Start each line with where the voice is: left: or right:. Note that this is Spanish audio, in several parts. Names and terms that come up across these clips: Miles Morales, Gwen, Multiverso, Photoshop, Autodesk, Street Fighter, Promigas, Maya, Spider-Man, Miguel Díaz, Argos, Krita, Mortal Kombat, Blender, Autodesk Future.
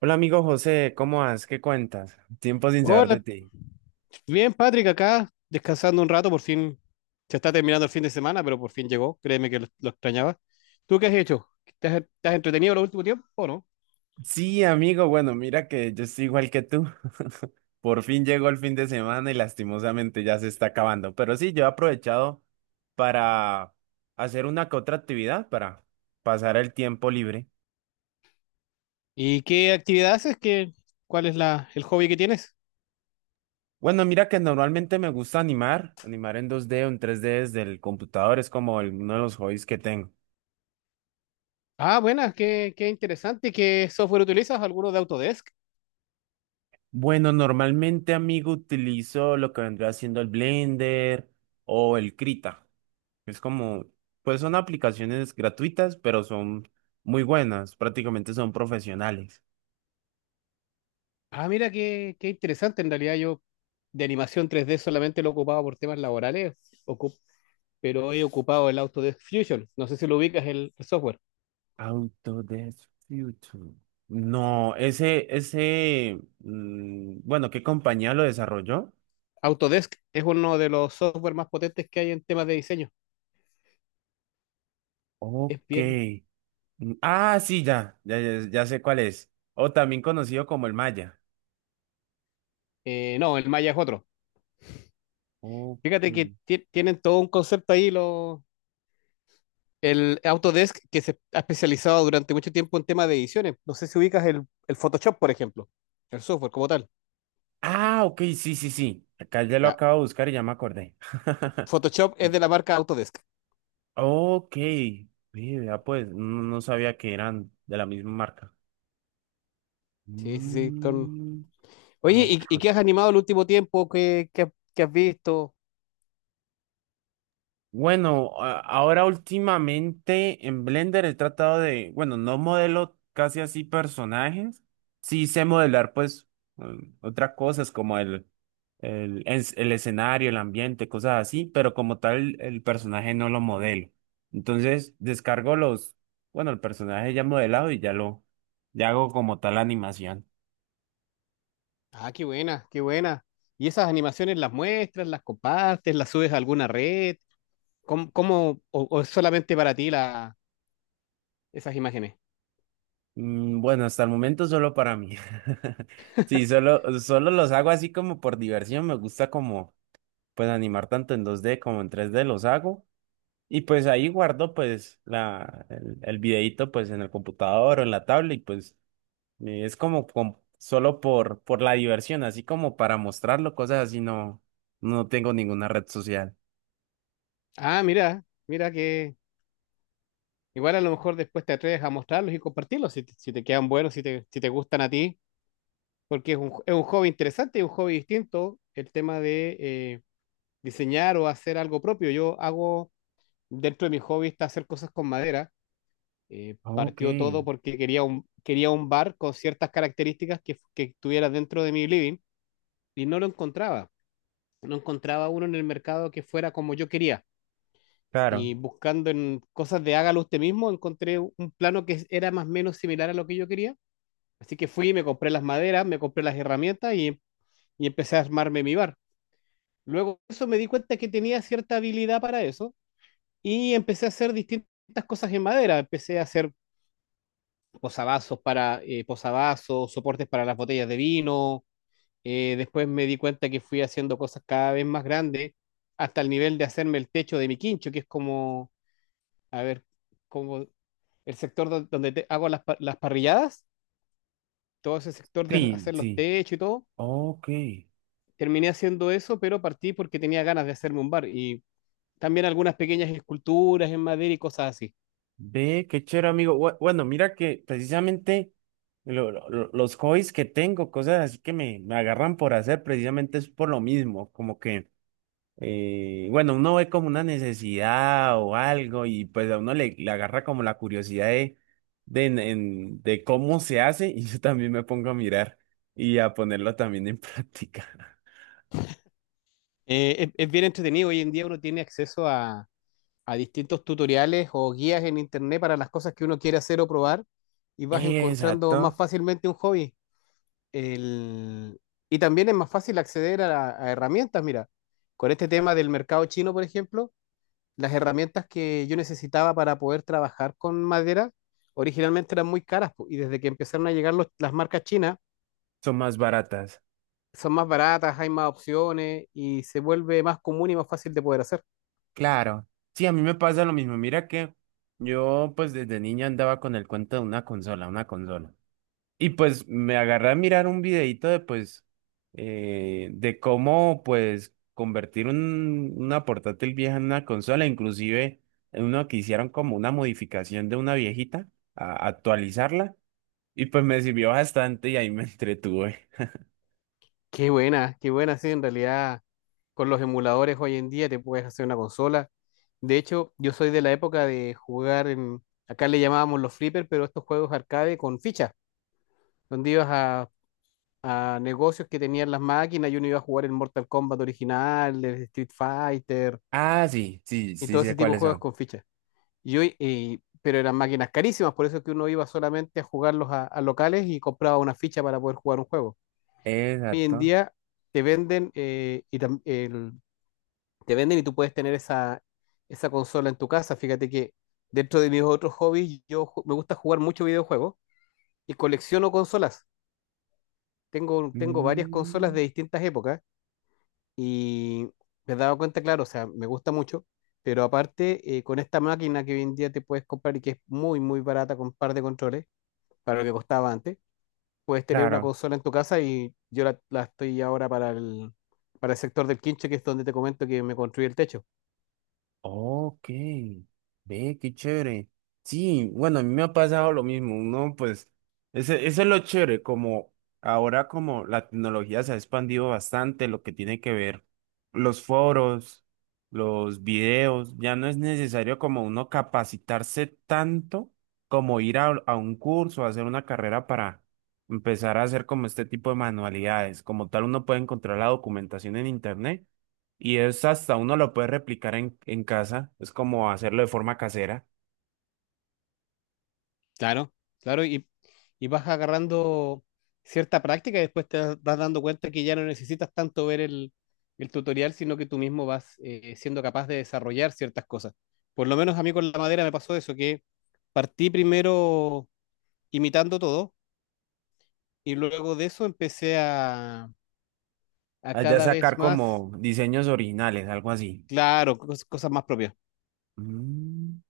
right: Hola amigo José, ¿cómo vas? ¿Qué cuentas? Tiempo sin saber de
left: Hola,
right: ti.
left: bien Patrick, acá descansando un rato, por fin se está terminando el fin de semana, pero por fin llegó, créeme que lo extrañaba. ¿Tú qué has hecho? ¿Te has entretenido el último tiempo o no?
right: Sí, amigo, bueno, mira que yo estoy igual que tú. Por fin llegó el fin de semana y lastimosamente ya se está acabando. Pero sí, yo he aprovechado para hacer una que otra actividad para pasar el tiempo libre.
left: ¿Y qué actividad haces? ¿Qué, cuál es el hobby que tienes?
right: Bueno, mira que normalmente me gusta animar en 2D o en 3D desde el computador, es como uno de los hobbies que tengo.
left: Ah, buenas, qué interesante. ¿Qué software utilizas? ¿Alguno de Autodesk?
right: Bueno, normalmente, amigo, utilizo lo que vendría siendo el Blender o el Krita. Es como, pues son aplicaciones gratuitas, pero son muy buenas, prácticamente son profesionales.
left: Ah, mira, qué interesante. En realidad yo de animación 3D solamente lo ocupaba por temas laborales, ocup- pero he ocupado el Autodesk Fusion. No sé si lo ubicas el software.
right: Autodesk Future. No, bueno, ¿qué compañía lo desarrolló?
left: Autodesk es uno de los software más potentes que hay en temas de diseño. Es
right: Ok.
left: bien.
right: Mm, ah, sí, ya, ya, ya, ya sé cuál es. O también conocido como el Maya.
left: No, el Maya es otro. Fíjate que
right: Ok.
left: tienen todo un concepto ahí, el Autodesk, que se ha especializado durante mucho tiempo en temas de ediciones. No sé si ubicas el Photoshop, por ejemplo, el software como tal.
right: Ah, ok, sí, sí, sí. Acá ya lo
left: Ya,
right: acabo de buscar y ya me acordé.
left: Photoshop es de la marca Autodesk.
right: Ok, vea pues, no, no sabía que eran de la misma marca.
left: Sí, sí, sí.
right: Mm, ah,
left: Oye, y
right: ok.
left: qué has animado el último tiempo? ¿Qué, qué, qué has visto?
right: Bueno, ahora últimamente en Blender he tratado de, bueno, no modelo casi así personajes, sí sé modelar pues otras cosas como el escenario, el ambiente, cosas así, pero como tal el personaje no lo modelo. Entonces descargo bueno, el personaje ya modelado y ya hago como tal la animación.
left: Ah, qué buena, qué buena. ¿Y esas animaciones las muestras, las compartes, las subes a alguna red? ¿Cómo, o es solamente para ti esas imágenes?
right: Bueno, hasta el momento solo para mí. Sí, solo los hago así como por diversión. Me gusta como pues animar tanto en 2D como en 3D los hago. Y pues ahí guardo pues la, el videíto pues en el computador o en la tablet y pues es como solo por la diversión, así como para mostrarlo, cosas así no, no tengo ninguna red social.
left: Ah, mira, mira que igual a lo mejor después te atreves a mostrarlos y compartirlos si te, si te quedan buenos, si te, si te gustan a ti, porque es un hobby interesante, es un hobby distinto el tema de diseñar o hacer algo propio. Yo dentro de mi hobby está hacer cosas con madera.
right: Ok,
left: Partió todo porque quería un bar con ciertas características que estuviera dentro de mi living y no lo encontraba. No encontraba uno en el mercado que fuera como yo quería.
right: claro.
left: Y buscando en cosas de hágalo usted mismo, encontré un plano que era más o menos similar a lo que yo quería. Así que fui, me compré las maderas, me compré las herramientas y empecé a armarme mi bar. Luego de eso me di cuenta que tenía cierta habilidad para eso y empecé a hacer distintas cosas en madera. Empecé a hacer posavasos para posavasos, soportes para las botellas de vino. Después me di cuenta que fui haciendo cosas cada vez más grandes hasta el nivel de hacerme el techo de mi quincho, que es como, a ver, como el sector donde hago las parrilladas, todo ese sector de
right: Sí,
left: hacer los
right: sí.
left: techos y todo.
right: Ok,
left: Terminé haciendo eso, pero partí porque tenía ganas de hacerme un bar y también algunas pequeñas esculturas en madera y cosas así.
right: ve, qué chévere, amigo. Bue- Bueno, mira que precisamente los hobbies que tengo, cosas así que me agarran por hacer, precisamente es por lo mismo, como que, bueno, uno ve como una necesidad o algo y pues a uno le agarra como la curiosidad de cómo se hace y yo también me pongo a mirar y a ponerlo también en práctica.
left: Es bien entretenido. Hoy en día uno tiene acceso a distintos tutoriales o guías en internet para las cosas que uno quiere hacer o probar y vas encontrando más
right: Exacto,
left: fácilmente un hobby. El... Y también es más fácil acceder a herramientas. Mira, con este tema del mercado chino, por ejemplo las herramientas que yo necesitaba para poder trabajar con madera originalmente eran muy caras po, y desde que empezaron a llegar las marcas chinas
right: son más baratas.
left: son más baratas, hay más opciones y se vuelve más común y más fácil de poder hacer.
right: Claro, sí, a mí me pasa lo mismo. Mira que yo pues desde niña andaba con el cuento de una consola, una consola. Y pues me agarré a mirar un videito de pues de cómo pues convertir una portátil vieja en una consola, inclusive en uno que hicieron como una modificación de una viejita, a actualizarla. Y pues me sirvió bastante y ahí me entretuve.
left: Qué buena, sí, en realidad con los emuladores hoy en día te puedes hacer una consola. De hecho, yo soy de la época de jugar acá le llamábamos los flippers, pero estos juegos arcade con fichas, donde ibas a negocios que tenían las máquinas y uno iba a jugar el Mortal Kombat original, el Street Fighter,
right: Ah, sí, sí,
left: y
right: sí
left: todo
right: sé
left: ese tipo de
right: cuáles
left: juegos
right: son.
left: con fichas. Y hoy, pero eran máquinas carísimas, por eso es que uno iba solamente a jugarlos a locales y compraba una ficha para poder jugar un juego. Hoy en
right: Exacto.
left: día te venden, y tam- el- te venden y tú puedes tener esa consola en tu casa. Fíjate que dentro de mis otros hobbies, me gusta jugar mucho videojuegos y colecciono consolas. Tengo varias consolas
right: Mm,
left: de distintas épocas. Y me he dado cuenta, claro, o sea, me gusta mucho, pero aparte, con esta máquina que hoy en día te puedes comprar y que es muy, muy barata con un par de controles, para lo que costaba antes, puedes tener una
right: claro.
left: consola en tu casa y yo la estoy ahora para para el sector del quinche, que es donde te comento que me construí el techo.
right: Ok, ve, qué chévere. Sí, bueno, a mí me ha pasado lo mismo, ¿no? Pues ese es lo chévere, como ahora como la tecnología se ha expandido bastante, lo que tiene que ver los foros, los videos, ya no es necesario como uno capacitarse tanto como ir a un curso, hacer una carrera para empezar a hacer como este tipo de manualidades. Como tal, uno puede encontrar la documentación en internet y es hasta uno lo puede replicar en casa, es como hacerlo de forma casera.
left: Claro, claro, y vas agarrando cierta práctica y después te das vas dando cuenta que ya no necesitas tanto ver el tutorial, sino que tú mismo vas siendo capaz de desarrollar ciertas cosas. Por lo menos a mí con la madera me pasó eso, que partí primero imitando todo y luego de eso empecé a
right: Allá
left: cada vez
right: sacar
left: más,
right: como diseños originales, algo así.
left: claro, cosas más propias.
right: Mm,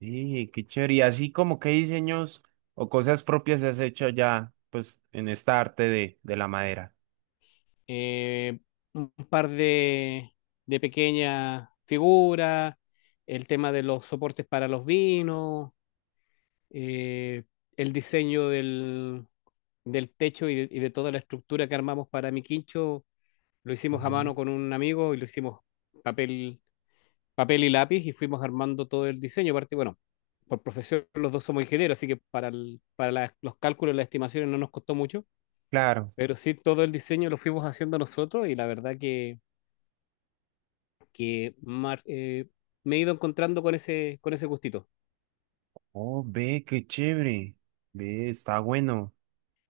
right: sí, qué chévere. Y así como qué diseños o cosas propias has hecho ya, pues, en esta arte de la madera.
left: eh, un par de pequeñas figuras, el tema de los soportes para los vinos, eh, el diseño del techo y de toda la estructura que armamos para mi quincho, lo hicimos a
right: Ujú.
left: mano con un amigo y lo hicimos papel, papel y lápiz y fuimos armando todo el diseño. Aparte, bueno, por profesión los dos somos ingenieros, así que para, el- para las- los cálculos, las estimaciones no nos costó mucho,
right: Claro.
left: pero sí todo el diseño lo fuimos haciendo nosotros y la verdad que que mar- eh, me he ido encontrando con ese gustito.
right: Oh, ve, qué chévere. Ve, está bueno.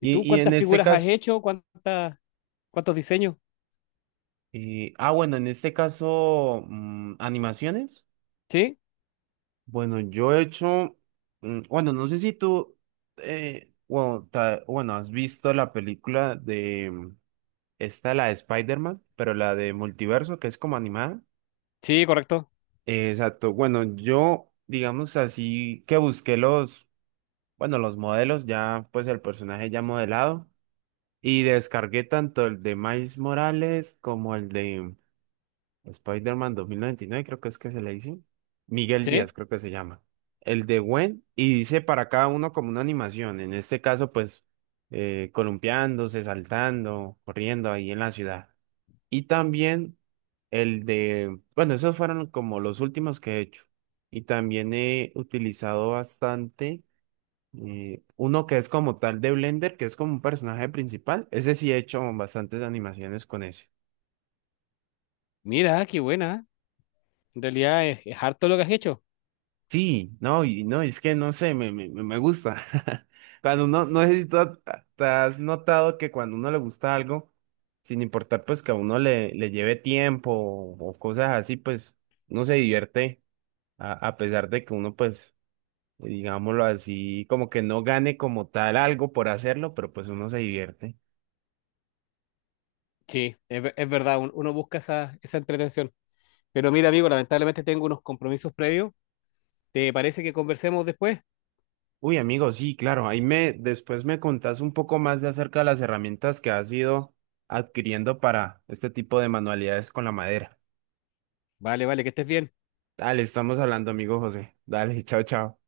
left: ¿Y tú
right: y en
left: cuántas
right: este
left: figuras has
right: caso,
left: hecho? ¿Cuántas, cuántos diseños?
right: ah, bueno, en este caso, animaciones.
left: Sí,
right: Bueno, yo he hecho, bueno, no sé si tú, bueno, bueno, has visto la película de, esta, la de Spider-Man, pero la de Multiverso, que es como animada.
left: sí, correcto.
right: Exacto, bueno, yo, digamos así, que busqué los, bueno, los modelos, ya, pues el personaje ya modelado, y descargué tanto el de Miles Morales como el de Spider-Man 2099 creo que es que se le dice. Miguel
left: Sí,
right: Díaz, creo que se llama. El de Gwen, y dice para cada uno como una animación. En este caso, pues, columpiándose, saltando, corriendo ahí en la ciudad. Y también el de, bueno, esos fueron como los últimos que he hecho. Y también he utilizado bastante uno que es como tal de Blender, que es como un personaje principal. Ese sí he hecho bastantes animaciones con ese.
left: mira, qué buena. En realidad es harto lo que has hecho.
right: Sí, no, y no, es que no sé, me gusta. Cuando uno, no sé si tú ha- te has notado que cuando uno le gusta algo, sin importar pues que a uno le lleve tiempo o cosas así, pues uno se divierte a pesar de que uno pues, digámoslo así, como que no gane como tal algo por hacerlo, pero pues uno se divierte.
left: Sí, es verdad, uno busca esa, esa entretención. Pero mira, amigo, lamentablemente tengo unos compromisos previos. ¿Te parece que conversemos después?
right: Uy, amigo, sí, claro, después me contás un poco más de acerca de las herramientas que has ido adquiriendo para este tipo de manualidades con la madera.
left: Vale, vale, que estés bien.
right: Dale, estamos hablando, amigo José. Dale, chao, chao.